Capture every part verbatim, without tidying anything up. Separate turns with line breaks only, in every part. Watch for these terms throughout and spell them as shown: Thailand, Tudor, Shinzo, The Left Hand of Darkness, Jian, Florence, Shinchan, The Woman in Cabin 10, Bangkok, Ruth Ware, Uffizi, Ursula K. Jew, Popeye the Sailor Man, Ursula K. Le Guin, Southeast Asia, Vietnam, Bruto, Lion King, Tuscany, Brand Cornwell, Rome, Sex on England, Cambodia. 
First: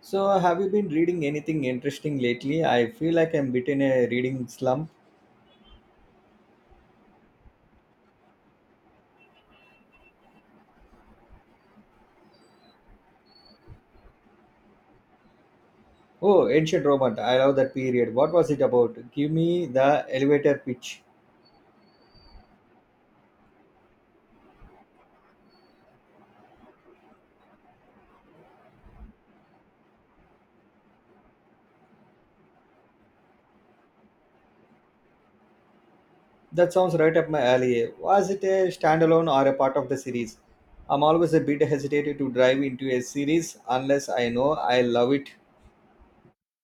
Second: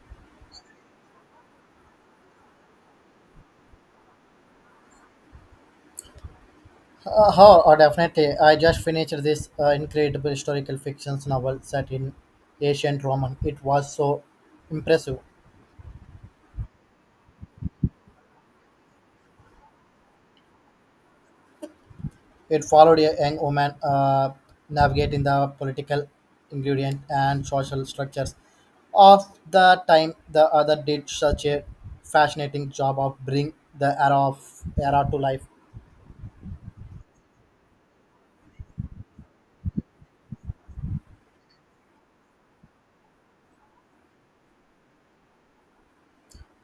So, have you been reading anything interesting lately? I feel like I'm bit in a reading slump.
Uh, oh, oh, Definitely. I just finished this uh, incredible historical fiction novel set in ancient Roman. It was so impressive.
Oh, Ancient Roman. I love that period. What was it about? Give me the elevator pitch.
It followed a young woman uh, navigating the political ingredient and social structures of the time. The other did such a fascinating job of bring the era of era to life.
That sounds right up my alley. Was it a standalone or a part of the series? I'm always a bit hesitant to dive into a series unless I know I love it.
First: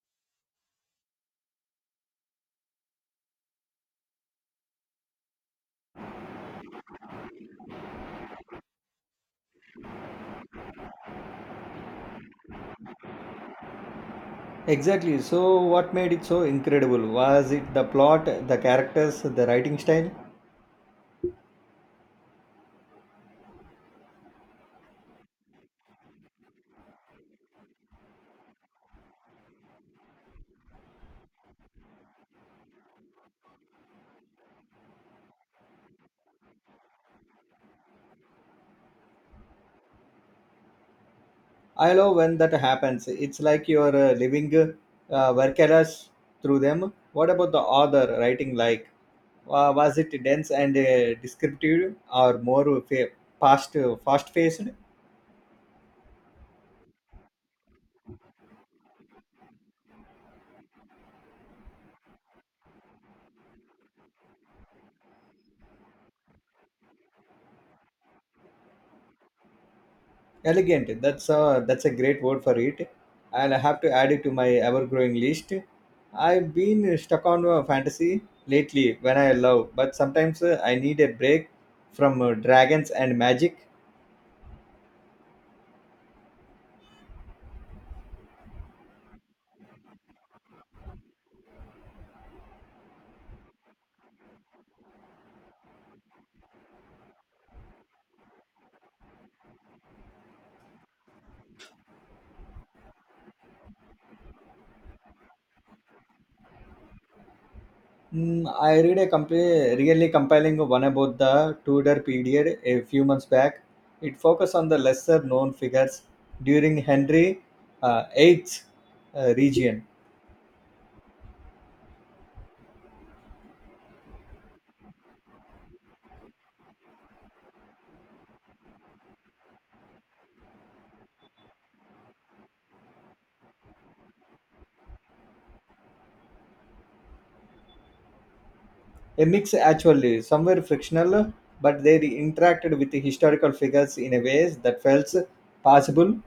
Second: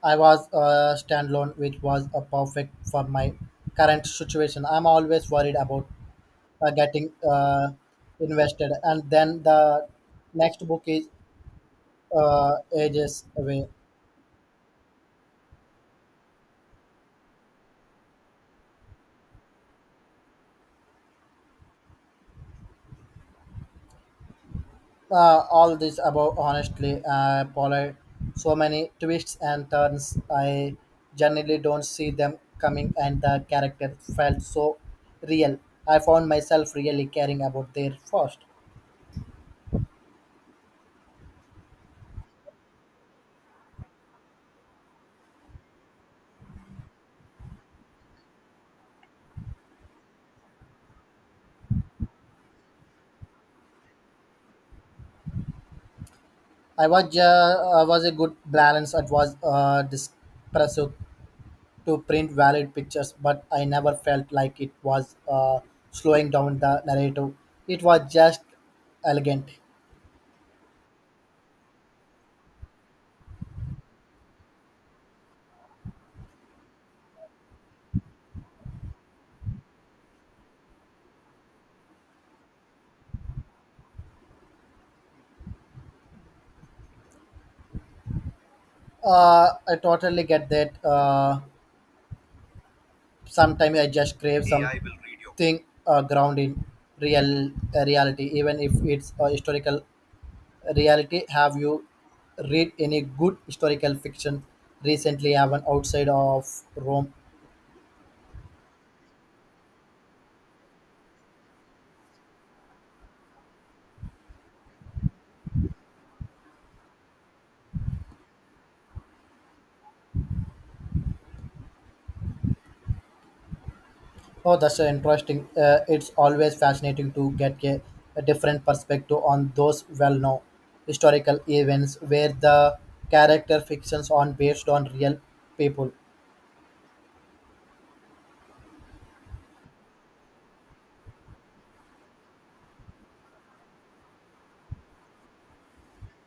I was uh, standalone, which was a perfect for my current situation. I'm always worried about uh, getting uh, invested, and then the next book is uh, ages away,
Exactly. So, what made it so incredible? Was it the plot, the characters, the writing style?
uh, all this about honestly, uh, Paula, so many twists and turns. I generally don't see them coming, and the character felt so real. I found myself really caring about their first.
I love when that happens. It's like you're uh, living uh, workeras through them. What about the author writing like? Wa was it dense and uh, descriptive or more fa- fast, fast-paced?
I was uh, I was a good balance. It was uh, depressive to print valid pictures, but I never felt like it was uh, slowing down the narrative. It was just elegant.
Elegant. That's a, that's a great word for it. I'll have to add it to my ever-growing list. I've been stuck on uh, fantasy lately when I love, but sometimes uh, I need a break from uh, dragons and magic.
Uh, I totally get that. Uh, sometimes I just crave, hey, something uh, ground in real uh, reality, even if it's a historical reality. Have you read any good historical fiction recently, even outside of Rome?
Mm, I read a compa- really compelling one about the Tudor period a few months back. It focused on the lesser known figures during Henry uh, the Eighth's uh, region.
Oh, that's uh, interesting. Uh, it's always fascinating to get a, a different perspective on those well-known historical events where the character fictions are based on real people.
A mix, actually, somewhere fictional, but they interacted with the historical figures in a ways that felt possible.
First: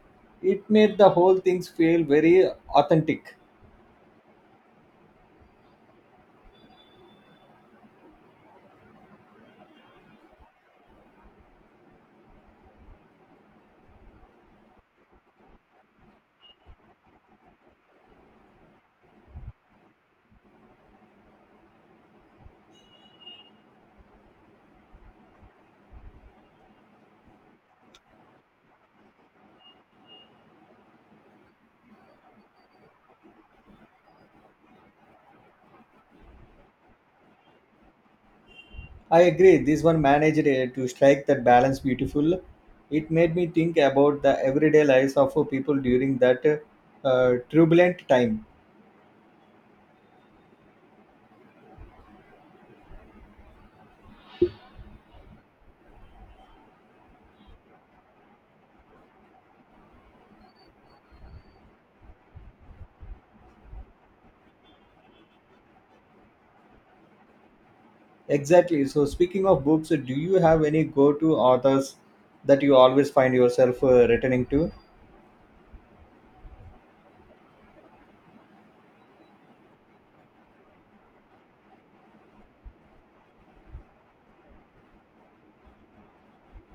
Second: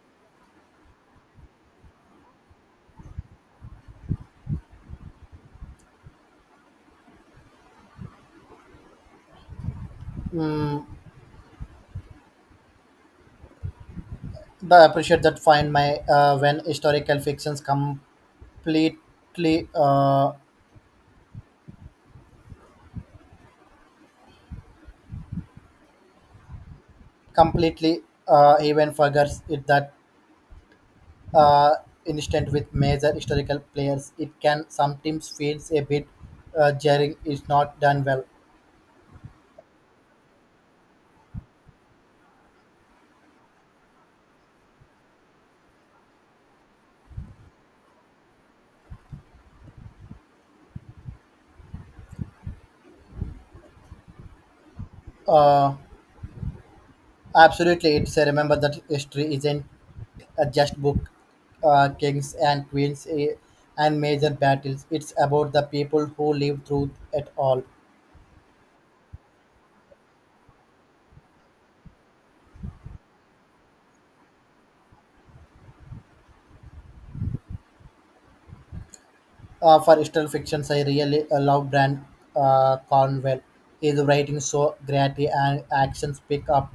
It made the whole things feel very authentic.
Mm, I appreciate that find my uh, when historical fictions completely uh, completely uh, even forgets it that uh, instant with major historical players. It can sometimes feels a bit uh, jarring. It's not done well.
I agree. This one managed uh, to strike that balance beautiful. It made me think about the everyday lives of uh, people during that uh, turbulent time.
Uh, Absolutely, it's uh, remember that history isn't uh, just book, uh, kings and queens, eh, and major battles. It's about the people who lived through it all.
Exactly. So, speaking of books, do you have any go-to authors that you always find yourself uh, returning to?
Uh, for historical fictions, I really uh, love Brand uh, Cornwell. His writing so gritty and actions pick up,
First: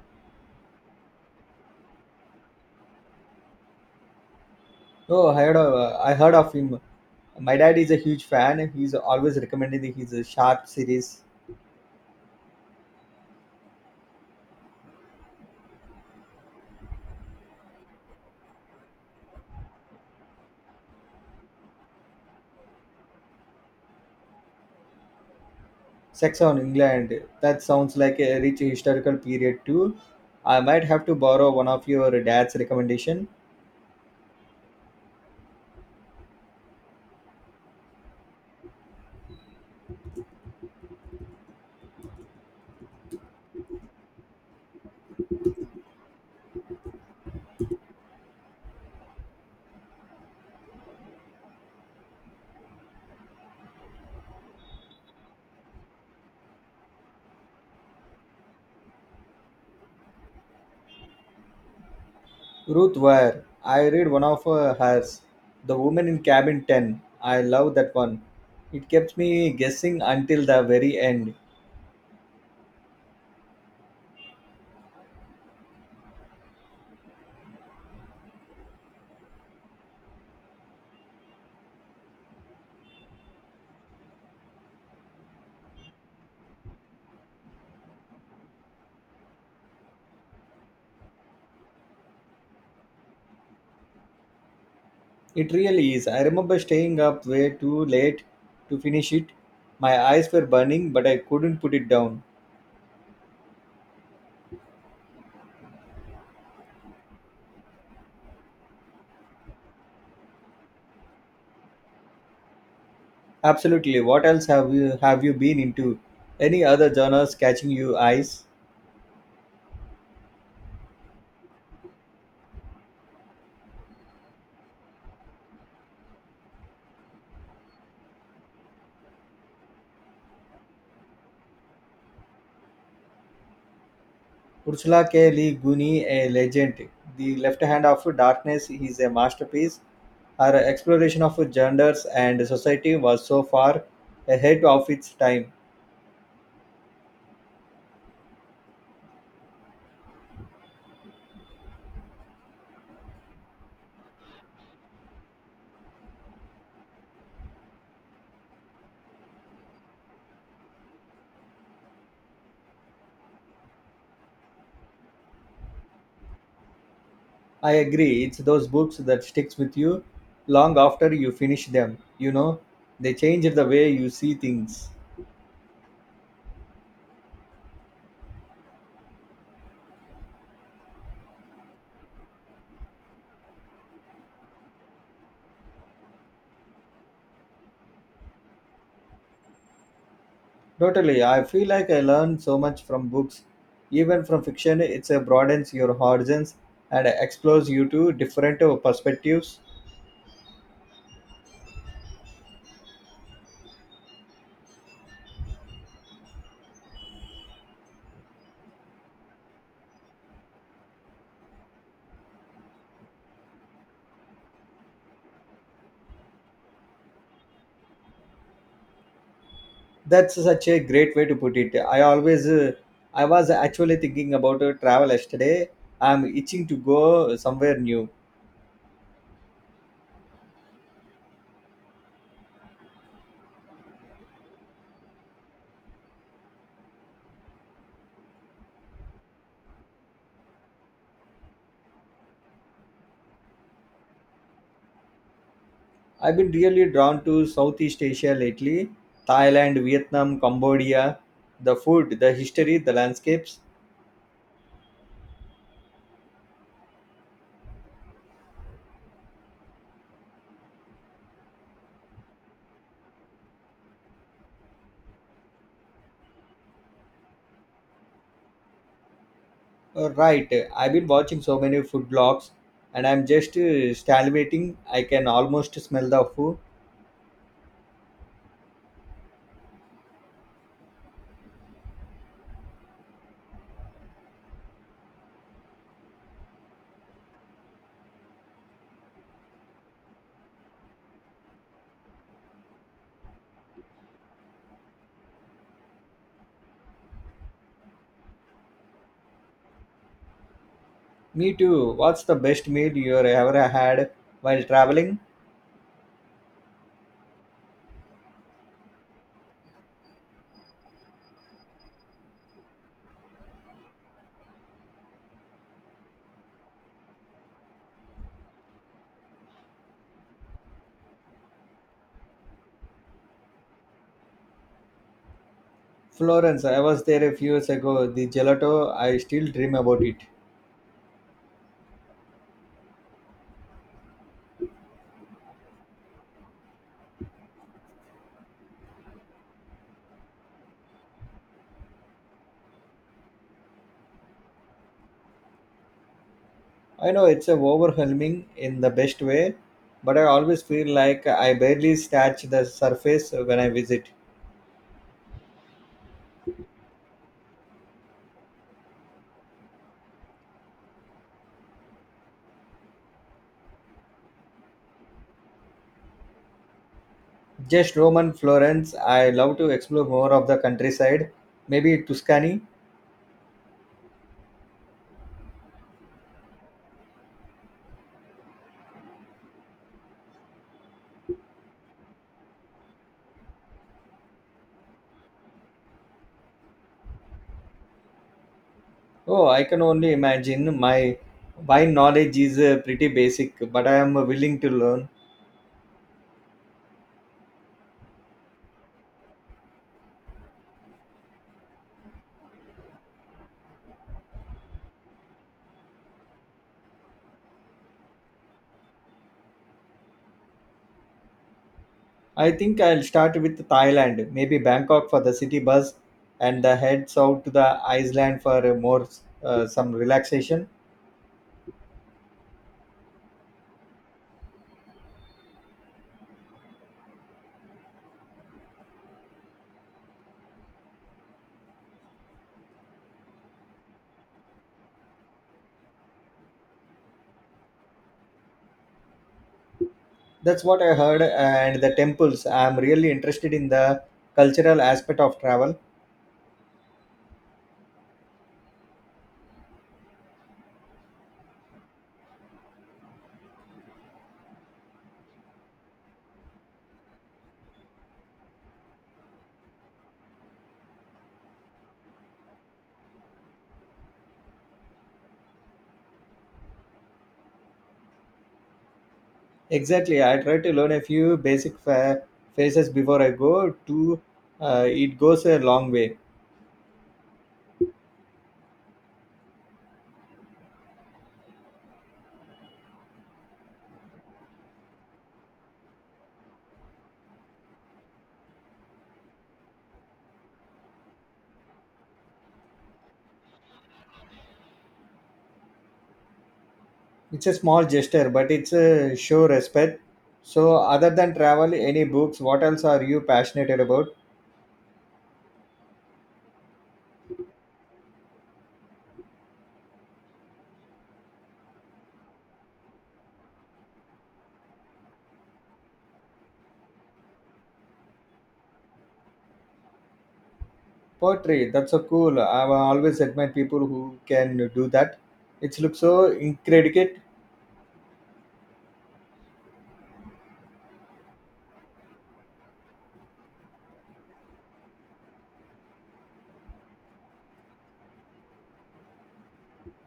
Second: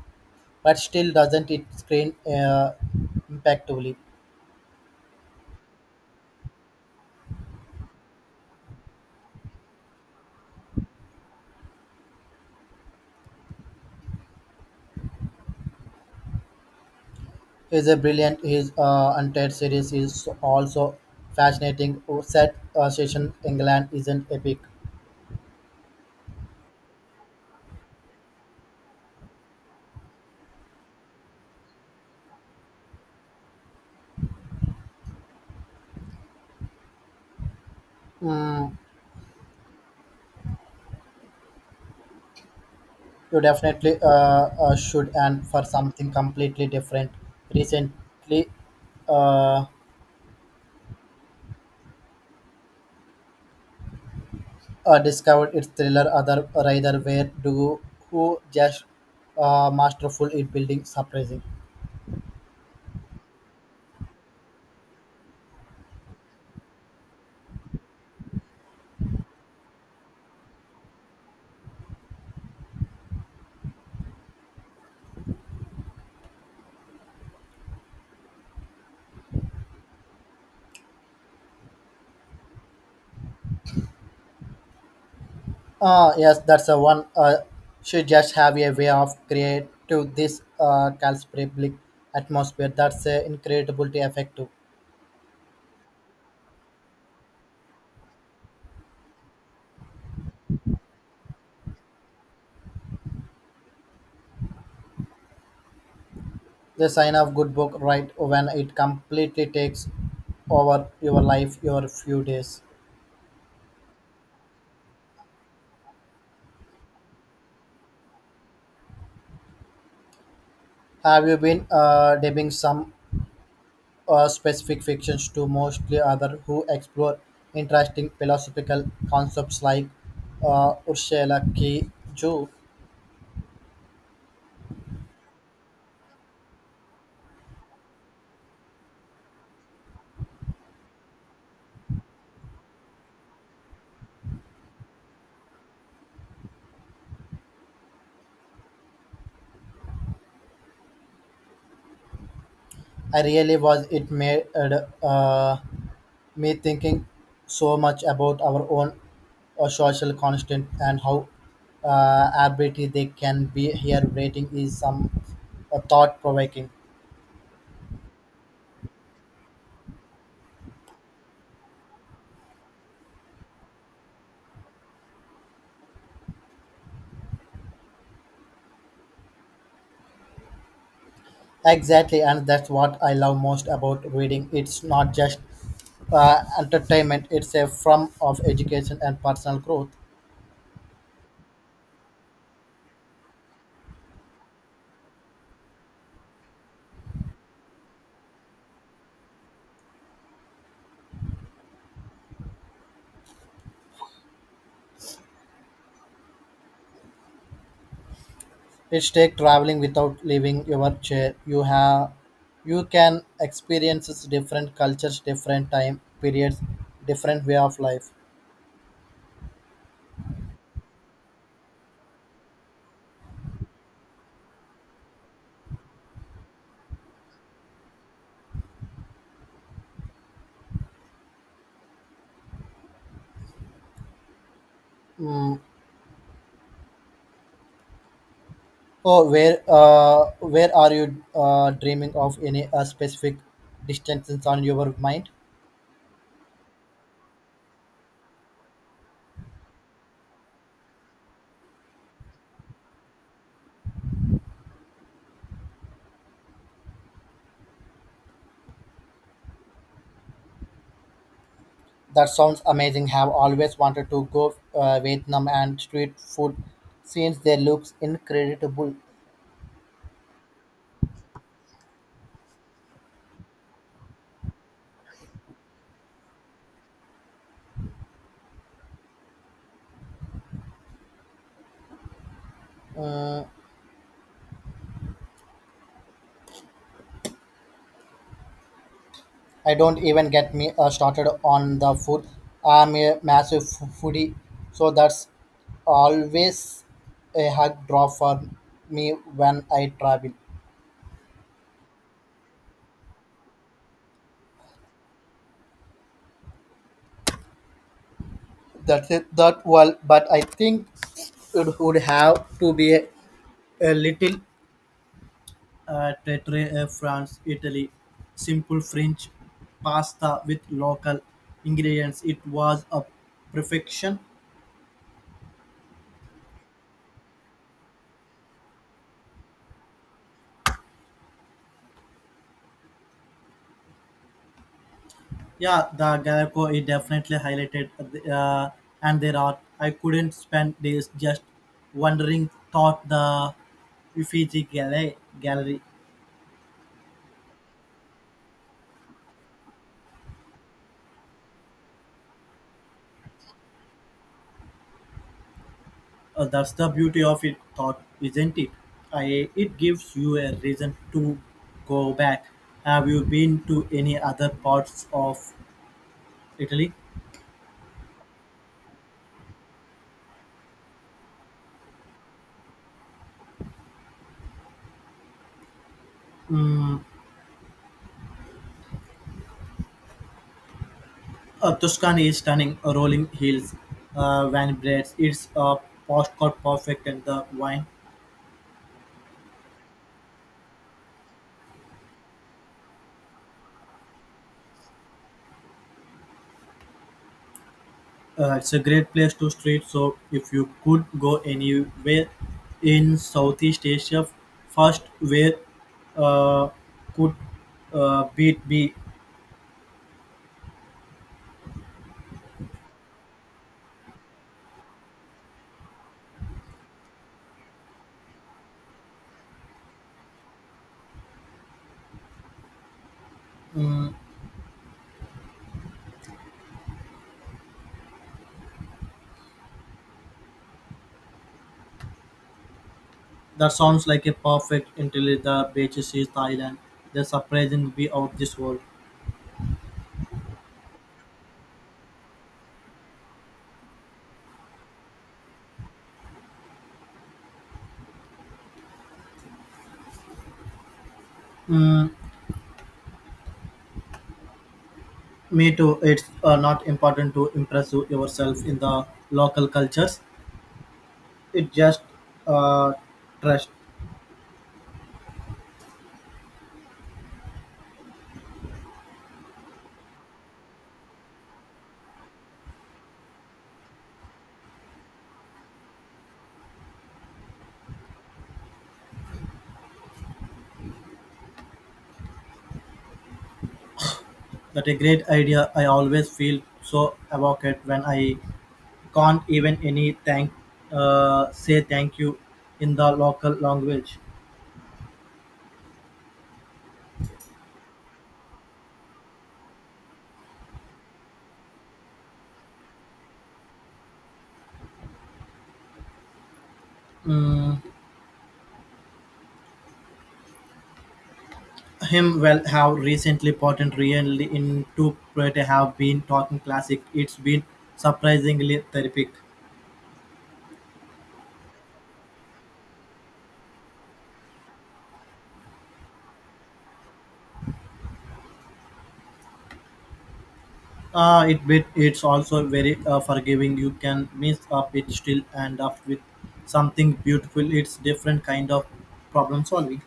but still doesn't it screen uh, impactfully.
Oh, I heard of, I heard of him. My dad is a huge fan. He's always recommending his uh, Sharp series.
He's a brilliant. His uh, entire series is also fascinating. Set uh, session England isn't epic.
Sex on England. That sounds like a rich historical period too. I might have to borrow one of your dad's recommendation.
Mm, you definitely uh, uh, should, and for something completely different. Recently, uh, uh, discovered its thriller other rather where do who just uh, masterful in building surprising.
Ruth Ware. I read one of uh, hers, The Woman in Cabin ten. I love that one. It kept me guessing until the very end.
Ah, yes, that's the one. Uh, she just have a way of create to this uh, calcific atmosphere. That's uh, incredibly effective.
It really is. I remember staying up way too late to finish it. My eyes were burning, but I couldn't put it down.
The sign of good book, right? When it completely takes over your life, your few days.
Absolutely. What else have you have you been into? Any other genres catching your eyes?
Have you been uh, debating some uh, specific fictions to mostly other who explore interesting philosophical concepts like uh, Ursula K. Jew?
Ursula K. Le Guin, a legend. The Left Hand of Darkness is a masterpiece. Her exploration of genders and society was so far ahead of its time.
I really was it made uh, me thinking so much about our own uh, social constant and how uh, arbitrary they can be. Here, rating is some uh, thought provoking.
I agree, it's those books that sticks with you long after you finish them. You know, they change the way you see things.
Exactly, and that's what I love most about reading. It's not just uh, entertainment; it's a form of education and personal growth.
Totally, I feel like I learn so much from books. Even from fiction, it broadens your horizons and explores you to different perspectives.
It's take traveling without leaving your chair. You have, you can experience different cultures, different time periods, different way of life.
That's such a great way to put it. I always, uh, I was actually thinking about uh, travel yesterday. I'm itching to go somewhere new.
Mm, oh, where uh, where are you uh, dreaming of? Any uh, specific distances on your mind?
I've been really drawn to Southeast Asia lately Thailand, Vietnam, Cambodia. The food, the history, the landscapes.
That sounds amazing. Have always wanted to go uh, Vietnam, and street food scenes there looks incredible.
Uh, Right, I've been watching so many food blogs and I'm just uh, salivating. I can almost smell the food.
Mm, I don't even get me uh, started on the food. I'm a massive f- foodie, so that's always a hard draw for me when I travel.
Me too. What's the best meal you ever had while traveling?
That's it. That well, but I think it would have to be a, a little uh, Tetre, uh, France, Italy. Simple French pasta with local ingredients. It was a perfection.
Florence, I was there a few years ago. The gelato, I still dream about it.
Yeah, the Gallico it definitely highlighted, uh, and there are I couldn't spend days just wondering thought the Uffizi gallery
I know it's a overwhelming in the best way, but I always feel like I barely scratch the surface when I visit.
or the isn't it? I if you a reason to go back. Have you been to any other parts of Italy?
Just Rome and Florence, I love to explore more of the countryside, maybe Tuscany.
Mm, Uh, Tuscany is stunning, uh, rolling hills, uh, vineyards. It's a uh, postcard perfect, and the wine.
Oh, I can only imagine my wine knowledge is uh, pretty basic, but I am willing to learn.
Uh, it's a great place to street. So if you could go anywhere in Southeast Asia first, where uh, could uh, beat be?
I think I'll start with Thailand, maybe Bangkok for the city bus, and the head south to the Iceland for a more uh, some relaxation.
That sounds like a perfect until the beaches is Thailand. The surprising be out this world.
That's what I heard, and the temples. I'm really interested in the cultural aspect of travel.
Mm, me too. It's uh, not important to impress yourself in the local cultures. It just uh, trust
Exactly, I try to learn a few basic fa- faces before I go. To uh, it goes a long way.
that a great idea. I always feel so evoked when I can't even any thank uh, say thank you in the local language.
It's a small gesture, but it's a show respect. So, other than travel, any books? What else are you passionate about?
Mm, him well have recently patent really into Prete have been talking classic. It's been surprisingly therapeutic.
Poetry, that's so cool. I've always admired people who can do that. It looks so incredible.
Uh, it bit it's also very uh, forgiving. You can mess up it still and up with something beautiful. It's different kind of problem solving.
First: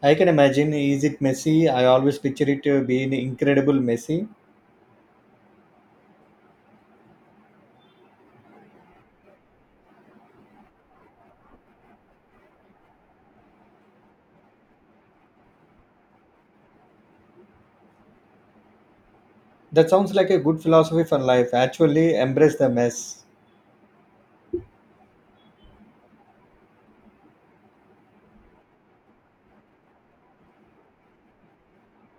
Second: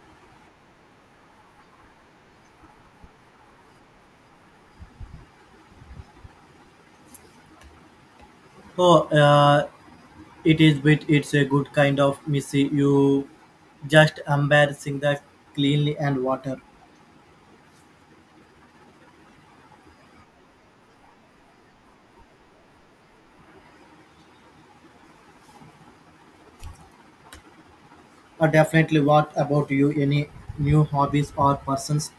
I can imagine. Is it messy? I always picture it uh, being incredible messy.
Oh, uh, it is, but it's a good kind of messy. You just embarrassing the cleanly and water.
That sounds like a good philosophy for life. Actually, embrace the mess.
Uh, definitely. What about you? Any new hobbies or persons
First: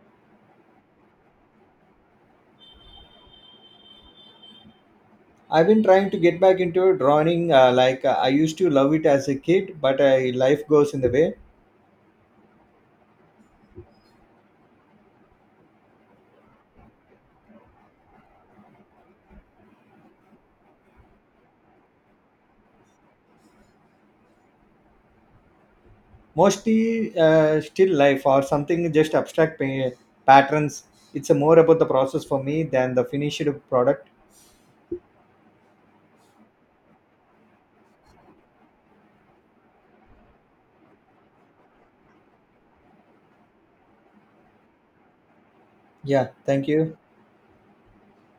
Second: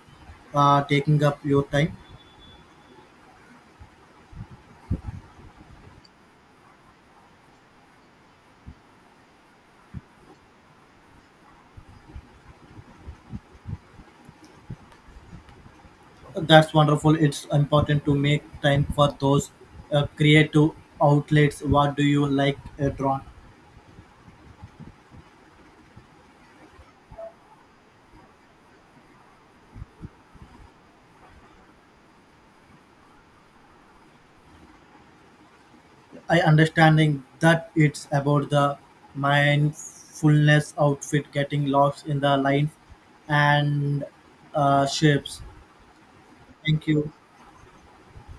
uh, taking up your time?
I've been trying to get back into drawing. Uh, like uh, I used to love it as a kid, but uh, life goes in the way.
That's wonderful. It's important to make time for those uh, creative outlets. What do you like uh, drawn?
Mostly uh, still life or something just abstract pa- patterns. It's uh, more about the process for me than the finished product.
I understanding that it's about the mindfulness outfit getting lost in the lines and uh, shapes.
Yeah, thank
Thank
you.
you.